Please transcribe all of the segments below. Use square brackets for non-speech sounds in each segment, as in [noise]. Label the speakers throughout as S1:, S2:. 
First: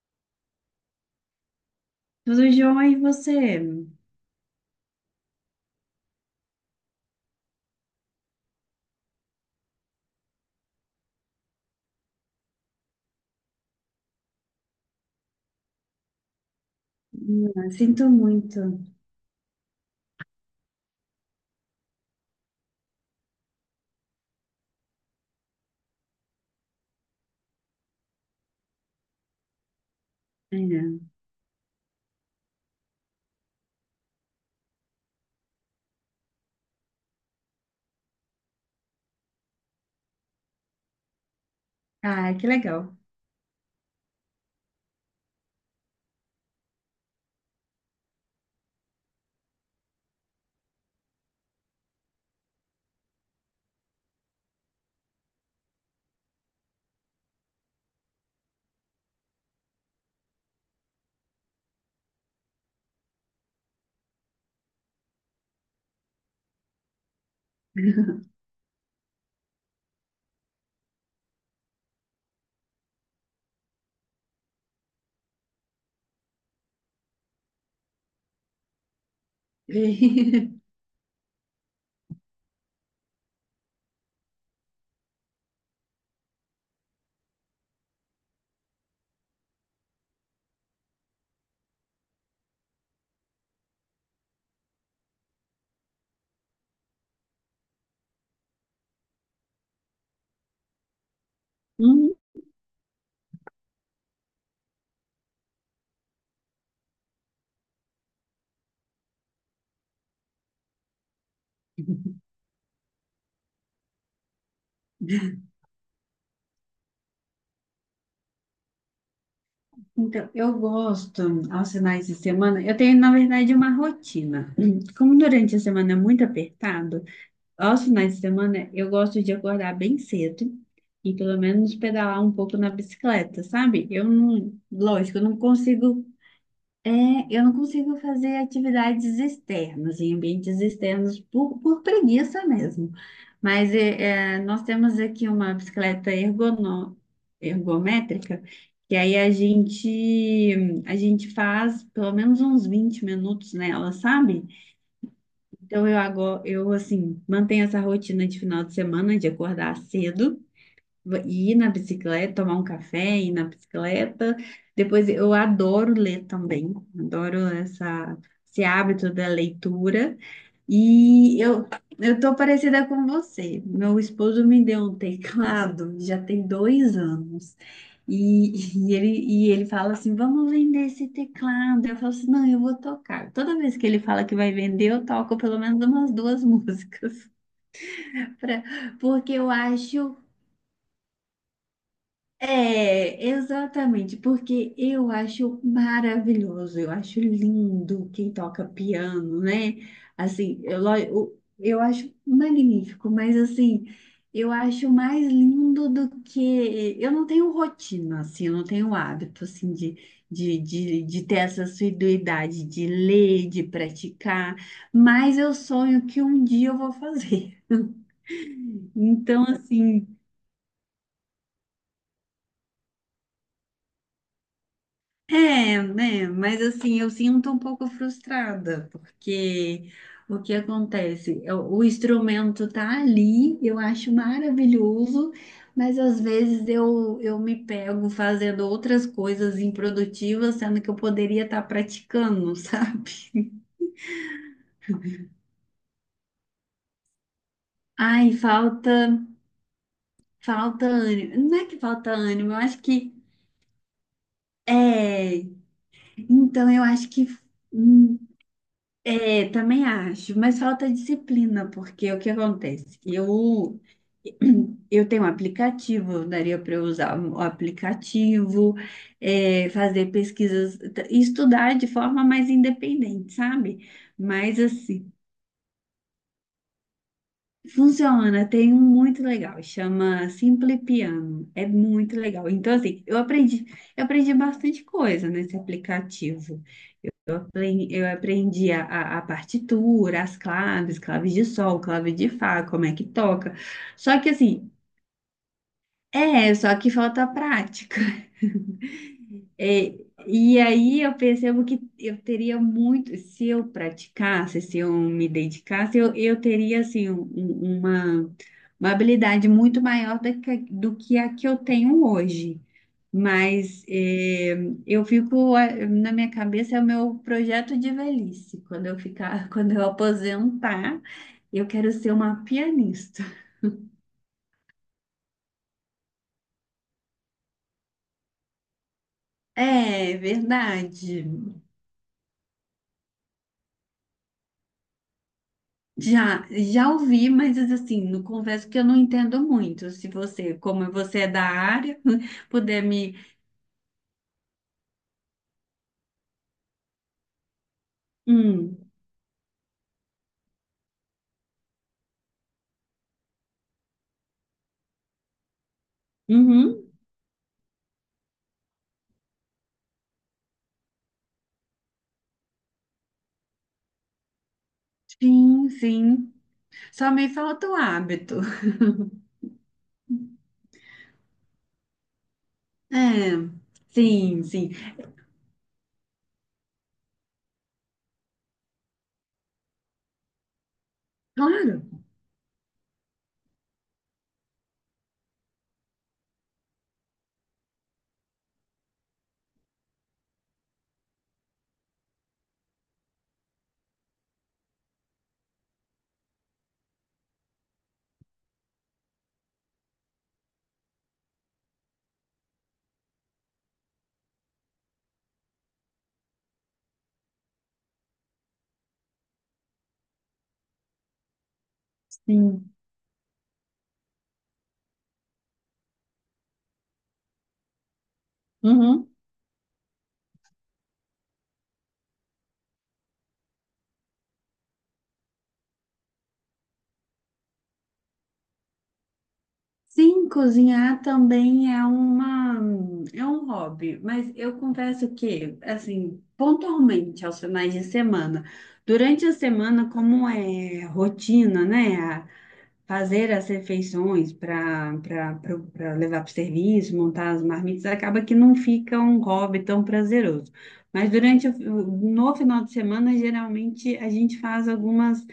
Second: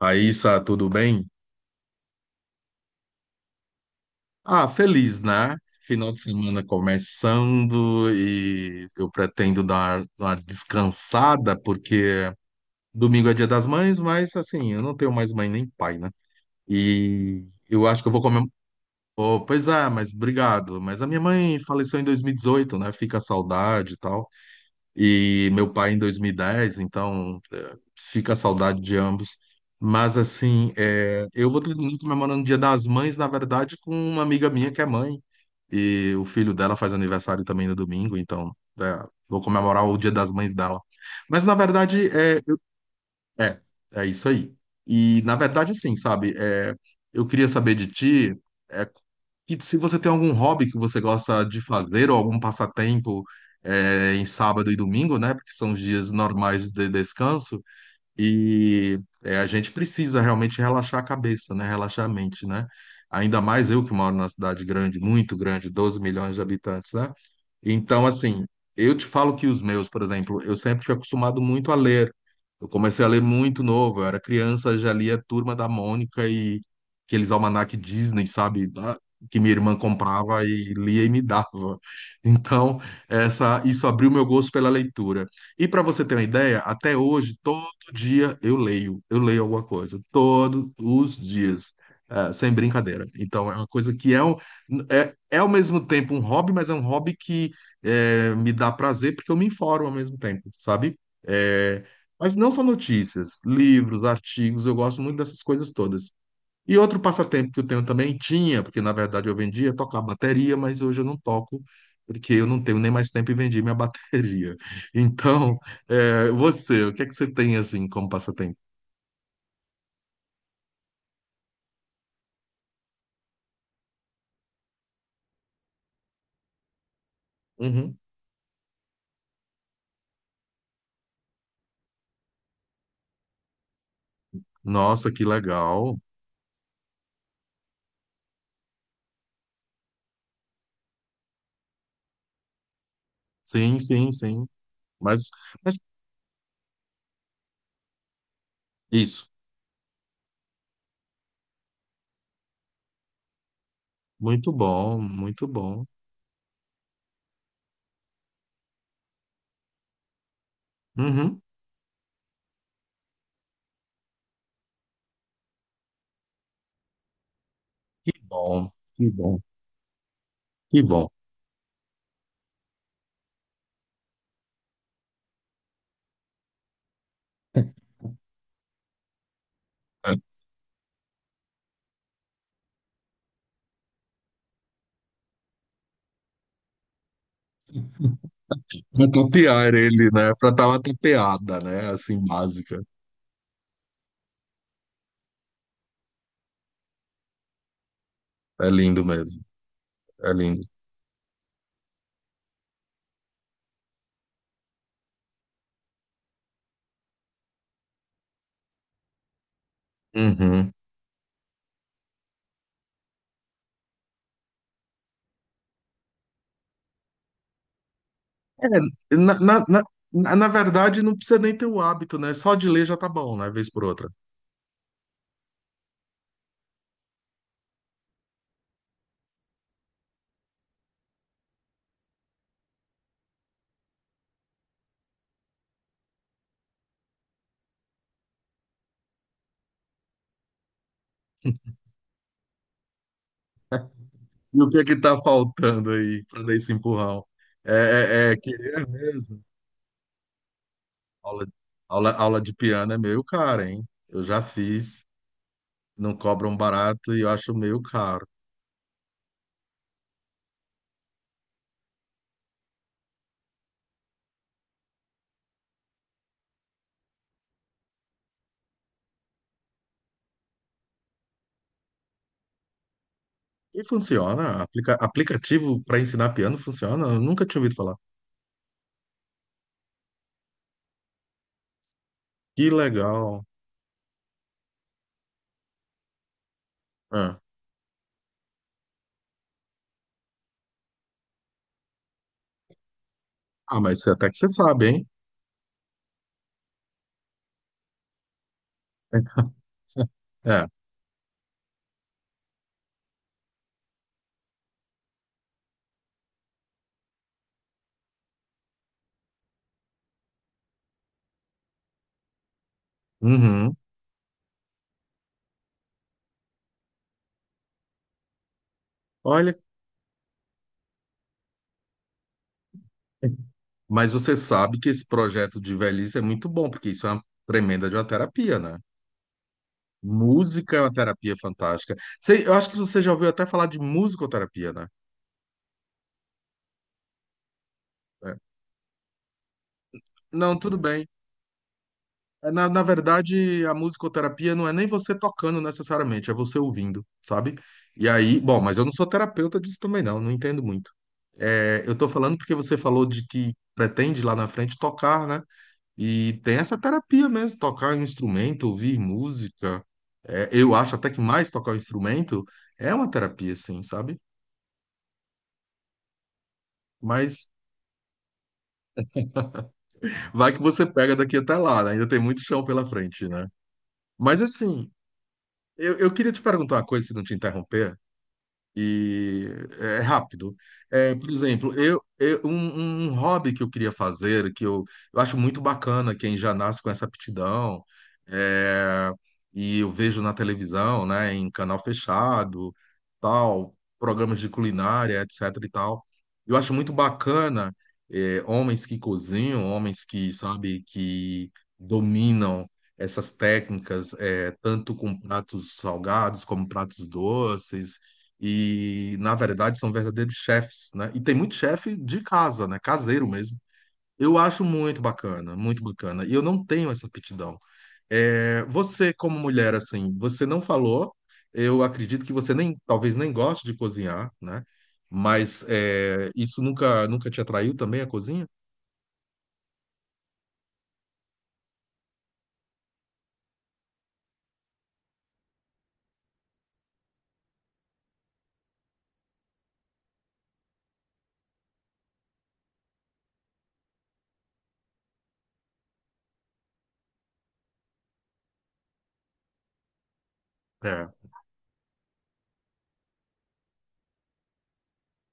S1: Raíssa, tudo bem?
S2: Tudo jóia e você?
S1: Ah, feliz, né? Final de semana começando e eu pretendo dar uma descansada, porque domingo é dia das mães, mas assim, eu não tenho mais mãe nem pai, né? E
S2: Ah,
S1: eu acho que
S2: sinto
S1: eu vou comer.
S2: muito.
S1: Oh, pois é, mas obrigado. Mas a minha mãe faleceu em 2018, né? Fica a saudade e tal. E meu pai em 2010, então fica a saudade de ambos. Mas assim,
S2: É.
S1: eu vou terminar comemorando o Dia das Mães, na verdade, com uma amiga minha que é mãe. E o filho dela faz aniversário também no domingo, então eh, vou comemorar o Dia das Mães dela. Mas na verdade,
S2: Ah, que legal.
S1: é, é isso aí. E, na verdade, assim, sabe, é, eu queria saber de ti, é, que se você tem algum hobby que você gosta de fazer, ou algum passatempo, é, em sábado e domingo, né, porque são os dias normais de descanso, e é, a gente precisa realmente relaxar a cabeça, né? Relaxar a mente, né? Ainda mais eu que moro numa cidade grande, muito grande, 12 milhões de habitantes, né? Então, assim,
S2: [laughs]
S1: eu te falo que os meus, por exemplo, eu sempre fui acostumado muito a ler. Eu comecei a ler muito novo, eu era criança, já lia Turma da Mônica e aqueles almanac Disney, sabe? Que minha irmã comprava e lia e me dava. [laughs] Então, isso abriu meu gosto pela leitura. E para você ter uma ideia, até hoje, dia eu leio alguma coisa, todos os dias, sem brincadeira. Então, é uma coisa que é, um, é, é ao mesmo tempo um hobby, mas é um hobby que me dá prazer porque eu me informo ao mesmo tempo, sabe? Eh,
S2: Hum,
S1: mas não só notícias, livros, artigos, eu gosto muito dessas coisas todas. E outro passatempo que eu tenho também tinha, porque na verdade eu vendia, tocar bateria, mas hoje eu não toco, porque eu não tenho nem mais tempo e vendi minha [laughs] bateria. Então, é, você, o que é que você tem assim como passatempo?
S2: Então, eu gosto aos finais de semana. Eu tenho, na verdade, uma rotina. Como durante a semana é muito apertado, aos
S1: Uhum.
S2: finais de semana eu gosto de acordar bem cedo e pelo menos pedalar um pouco na bicicleta, sabe? Eu não,
S1: Nossa,
S2: lógico, eu
S1: que
S2: não
S1: legal.
S2: consigo. É, eu não consigo fazer atividades externas, em ambientes externos, por preguiça mesmo. Mas
S1: Sim, sim, sim.
S2: nós temos aqui
S1: Mas,
S2: uma
S1: mas
S2: bicicleta ergométrica, que aí
S1: isso.
S2: a gente faz pelo menos uns 20 minutos nela, sabe?
S1: Muito bom, muito bom.
S2: Então eu agora, eu assim, mantenho essa rotina de final de semana, de acordar cedo,
S1: Uhum.
S2: ir na bicicleta, tomar um café, ir na bicicleta. Depois eu adoro ler também, adoro
S1: Que
S2: essa, esse
S1: bom, que
S2: hábito da
S1: bom,
S2: leitura.
S1: que bom.
S2: E eu tô parecida com você. Meu esposo me deu um teclado, [laughs] já tem 2 anos. E ele fala
S1: É,
S2: assim: vamos vender esse teclado. Eu falo assim: não, eu vou tocar. Toda vez que ele fala que vai vender, eu toco pelo menos umas duas [laughs] músicas. pra-
S1: pra
S2: porque eu
S1: tapear ele,
S2: acho.
S1: né? Pra dar uma tapeada, né? Assim, básica.
S2: É, exatamente, porque eu acho maravilhoso, eu acho lindo quem toca
S1: É lindo
S2: piano,
S1: mesmo.
S2: né?
S1: É
S2: Assim,
S1: lindo.
S2: eu, eu acho magnífico, mas assim, eu acho mais lindo do que. Eu não tenho rotina, assim, eu não tenho hábito, assim, de, de,
S1: Uhum.
S2: de, de ter essa assiduidade de ler, de praticar, mas eu sonho que um dia eu vou fazer. [laughs]
S1: É, na,
S2: Então,
S1: na, na,
S2: assim.
S1: na verdade, não precisa nem ter o hábito, né? Só de ler já tá bom, né? Vez por outra.
S2: É, né? Mas assim, eu sinto um pouco frustrada, porque o que acontece? O instrumento tá ali, eu acho maravilhoso, mas às vezes eu me pego fazendo outras coisas improdutivas, sendo que eu poderia estar praticando, [laughs] sabe?
S1: E o que é que tá faltando aí para dar esse empurrão? É,
S2: Ai,
S1: é, é querer
S2: falta,
S1: mesmo.
S2: falta
S1: Aula,
S2: ânimo. Não é que falta
S1: aula
S2: ânimo,
S1: de
S2: eu acho
S1: piano é
S2: que
S1: meio cara, hein? Eu já fiz,
S2: é.
S1: não cobram
S2: Então eu acho
S1: barato e
S2: que
S1: eu acho meio
S2: hum,
S1: caro.
S2: é, também acho, mas falta disciplina, porque o que acontece? Eu, [clears throat] eu tenho um aplicativo, daria para eu usar o aplicativo, é, fazer pesquisas, estudar de forma mais independente,
S1: E
S2: sabe? Mas
S1: funciona?
S2: assim,
S1: Aplicativo para ensinar piano funciona? Eu nunca tinha ouvido falar.
S2: funciona, tem um muito legal, chama Simple Piano, é muito legal.
S1: Que
S2: Então, assim,
S1: legal.
S2: eu aprendi bastante coisa nesse aplicativo. Eu
S1: Ah,
S2: aprendi a, a partitura, as claves, claves de sol, clave de fá, como é que toca.
S1: Ah, mas
S2: Só que
S1: até que você
S2: assim,
S1: sabe, hein?
S2: é, só que falta prática.
S1: [laughs]
S2: É, e
S1: É.
S2: aí eu percebo que eu teria muito, se eu praticasse, se eu me dedicasse, eu teria assim uma habilidade muito maior do que a que eu tenho hoje.
S1: Uhum.
S2: Mas é, eu fico é, na minha cabeça é o meu projeto de velhice. Quando eu ficar, [laughs]
S1: Olha.
S2: quando eu aposentar, eu quero ser uma pianista.
S1: Mas você sabe que esse projeto de velhice é muito bom, porque isso é uma tremenda de uma terapia, né?
S2: É
S1: Música é uma
S2: verdade.
S1: terapia fantástica. Você- eu acho que você já ouviu até falar de musicoterapia, né?
S2: Já, já ouvi, mas assim, não,
S1: É.
S2: confesso que eu não entendo muito. Se você,
S1: Não, tudo
S2: como
S1: bem.
S2: você é da área,
S1: É,
S2: [laughs]
S1: na
S2: puder me.
S1: verdade, a musicoterapia não é nem você tocando necessariamente, é você ouvindo, sabe? E aí, bom, mas eu
S2: Hum,
S1: não sou terapeuta disso também, não, não entendo muito. É, eu tô falando porque você falou de que pretende lá na frente tocar, né? E tem essa
S2: uhum,
S1: terapia mesmo, tocar um instrumento, ouvir música. É, eu acho até que mais tocar o instrumento é uma terapia, assim, sabe?
S2: sim, sim. Só me
S1: Mas
S2: falta o hábito.
S1: vai que você pega daqui até lá, né? Ainda tem muito chão pela frente, né?
S2: É,
S1: Mas
S2: sim, sim.
S1: assim, eu queria te perguntar uma coisa, se não te interromper. E é é rápido. É, por exemplo,
S2: Claro,
S1: um, um hobby que eu queria fazer, que eu acho muito bacana quem já nasce com essa aptidão, é, e eu vejo na televisão, né, em canal fechado, tal, programas de culinária, etc e tal. Eu acho muito bacana, é, homens que cozinham, homens que, sabe, que dominam essas técnicas, é, tanto com pratos salgados como pratos doces, e na verdade são verdadeiros chefes, né? E tem muito chefe de casa,
S2: sim.
S1: né? Caseiro mesmo. Eu acho muito bacana, muito bacana. E eu não tenho essa aptidão. É,
S2: Uhum.
S1: você, como mulher, assim, você não falou. Eu acredito que você nem, talvez nem goste de cozinhar, né? Mas é, isso nunca, nunca te atraiu também a cozinha?
S2: Sim, cozinhar também é uma, é um hobby, mas eu confesso que, assim, pontualmente aos finais de semana, durante a semana, como é rotina, né? Fazer as refeições para para levar para o serviço, montar as marmitas, acaba que não fica um hobby tão prazeroso.
S1: É,
S2: Mas durante o, no final de semana, geralmente a gente faz algumas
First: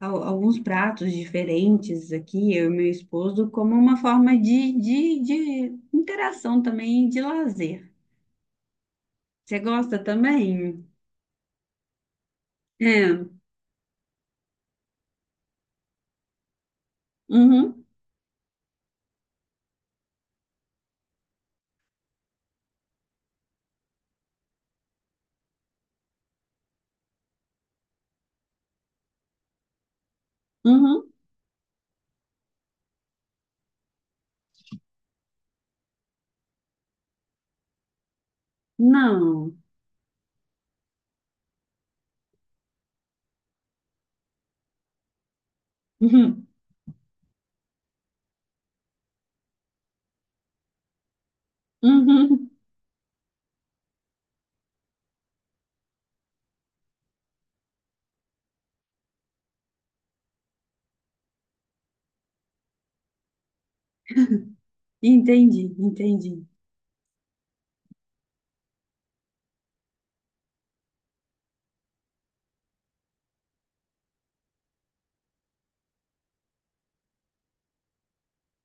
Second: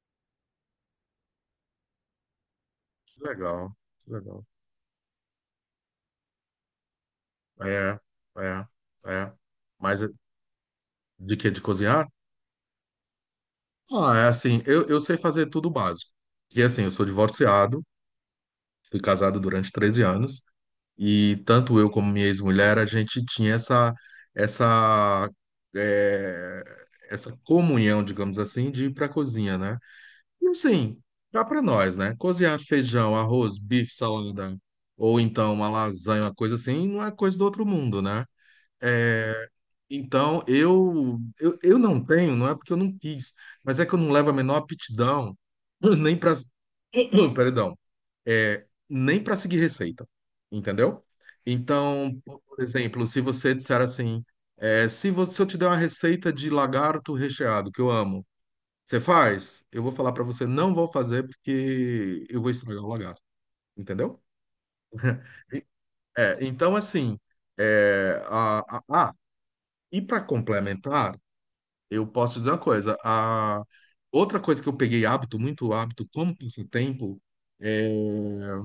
S2: alguns pratos diferentes aqui, eu e meu
S1: que
S2: esposo,
S1: legal,
S2: como uma
S1: que
S2: forma
S1: legal.
S2: de, de interação também, e de lazer.
S1: É, é, é.
S2: Você gosta
S1: Mas é,
S2: também?
S1: de que de cozinhar?
S2: É.
S1: Ah, é assim, eu sei fazer tudo básico. Que assim, eu sou divorciado,
S2: Uhum,
S1: fui casado durante 13 anos e tanto eu como minha ex-mulher, a gente tinha essa, essa, eh, essa comunhão, digamos assim, de ir para a cozinha, né? E assim,
S2: uhum.
S1: dá para nós, né? Cozinhar feijão, arroz, bife, salada, ou então uma lasanha, uma coisa assim, não é coisa do outro mundo, né? Eh,
S2: Não. [laughs]
S1: então, eu não tenho, não é porque eu não quis, mas é que eu não levo a menor aptidão, [clears throat] nem para...
S2: Uhum,
S1: [clears throat] Perdão, é, nem para seguir receita, entendeu? Então,
S2: uhum.
S1: por exemplo, se você disser assim, é, se você, se eu te der uma receita de lagarto recheado, que eu amo, você faz? Eu vou falar para você, não vou fazer porque eu vou estragar o lagarto, entendeu? [laughs] E-
S2: Entendi,
S1: é,
S2: entendi.
S1: então, assim, é, a- ah, e para complementar, eu posso dizer uma coisa. A outra coisa que eu peguei hábito, muito hábito, como passatempo, é,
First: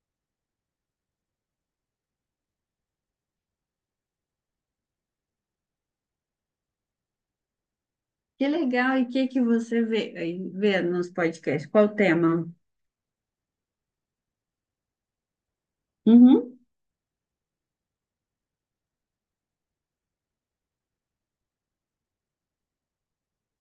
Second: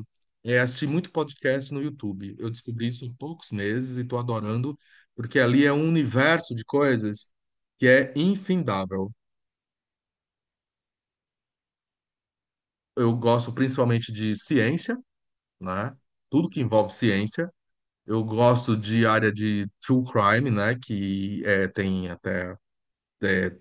S1: é assistir muito podcast no YouTube. Eu descobri isso em poucos meses e estou adorando, porque ali é um universo de coisas que é
S2: Que legal, e o
S1: infindável.
S2: que que você vê, aí vê nos podcasts? Qual o tema?
S1: Eu gosto principalmente de ciência, né? Tudo que
S2: Uhum,
S1: envolve ciência. Eu gosto de área de true crime, né? Que é, tem até é,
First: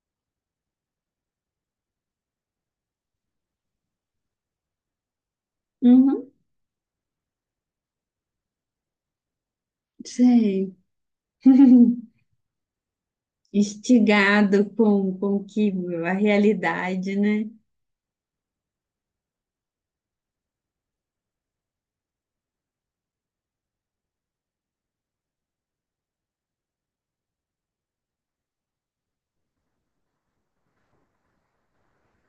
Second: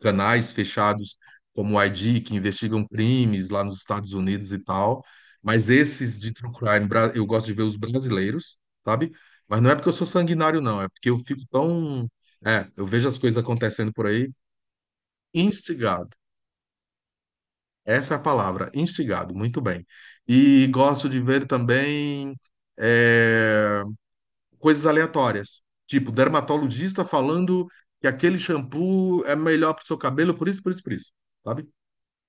S1: canais fechados como o ID, que investigam crimes lá nos Estados Unidos e tal. Mas esses
S2: uhum.
S1: de true crime, eu gosto de ver os brasileiros, sabe? Mas não é porque eu sou sanguinário,
S2: Sei.
S1: não. É porque eu fico
S2: [laughs]
S1: tão. É, eu vejo as coisas acontecendo por aí,
S2: Instigado com que
S1: instigado.
S2: a realidade, né?
S1: Essa é a palavra, instigado. Muito bem. E gosto de ver também é, coisas aleatórias. Tipo, dermatologista falando que aquele shampoo é melhor para o seu cabelo, por isso, por isso, por isso. Sabe?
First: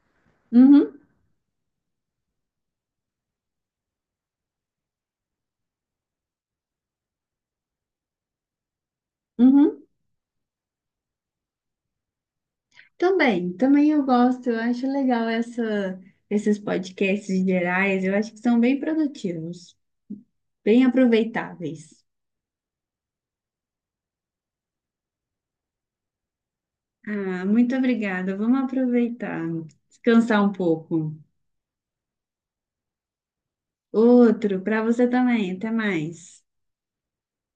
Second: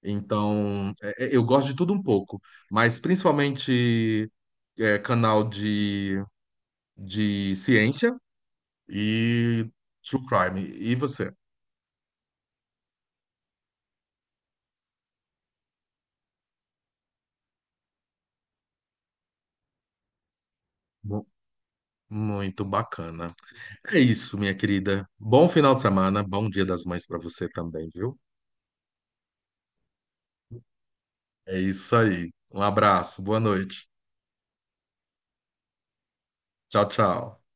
S1: Então,
S2: Uhum,
S1: eu gosto de tudo um pouco, mas principalmente é, canal de ciência e
S2: uhum.
S1: true crime. E você?
S2: Também, também eu gosto, eu acho legal essa, esses podcasts gerais, eu acho que são bem produtivos, bem
S1: Mu-
S2: aproveitáveis.
S1: muito bacana. É isso, minha querida. Bom final de semana, bom Dia das Mães para
S2: Ah,
S1: você
S2: muito
S1: também, viu?
S2: obrigada, vamos aproveitar, descansar um pouco.
S1: É isso aí. Um abraço, boa noite.
S2: Outro para você também, até mais.
S1: Tchau, tchau.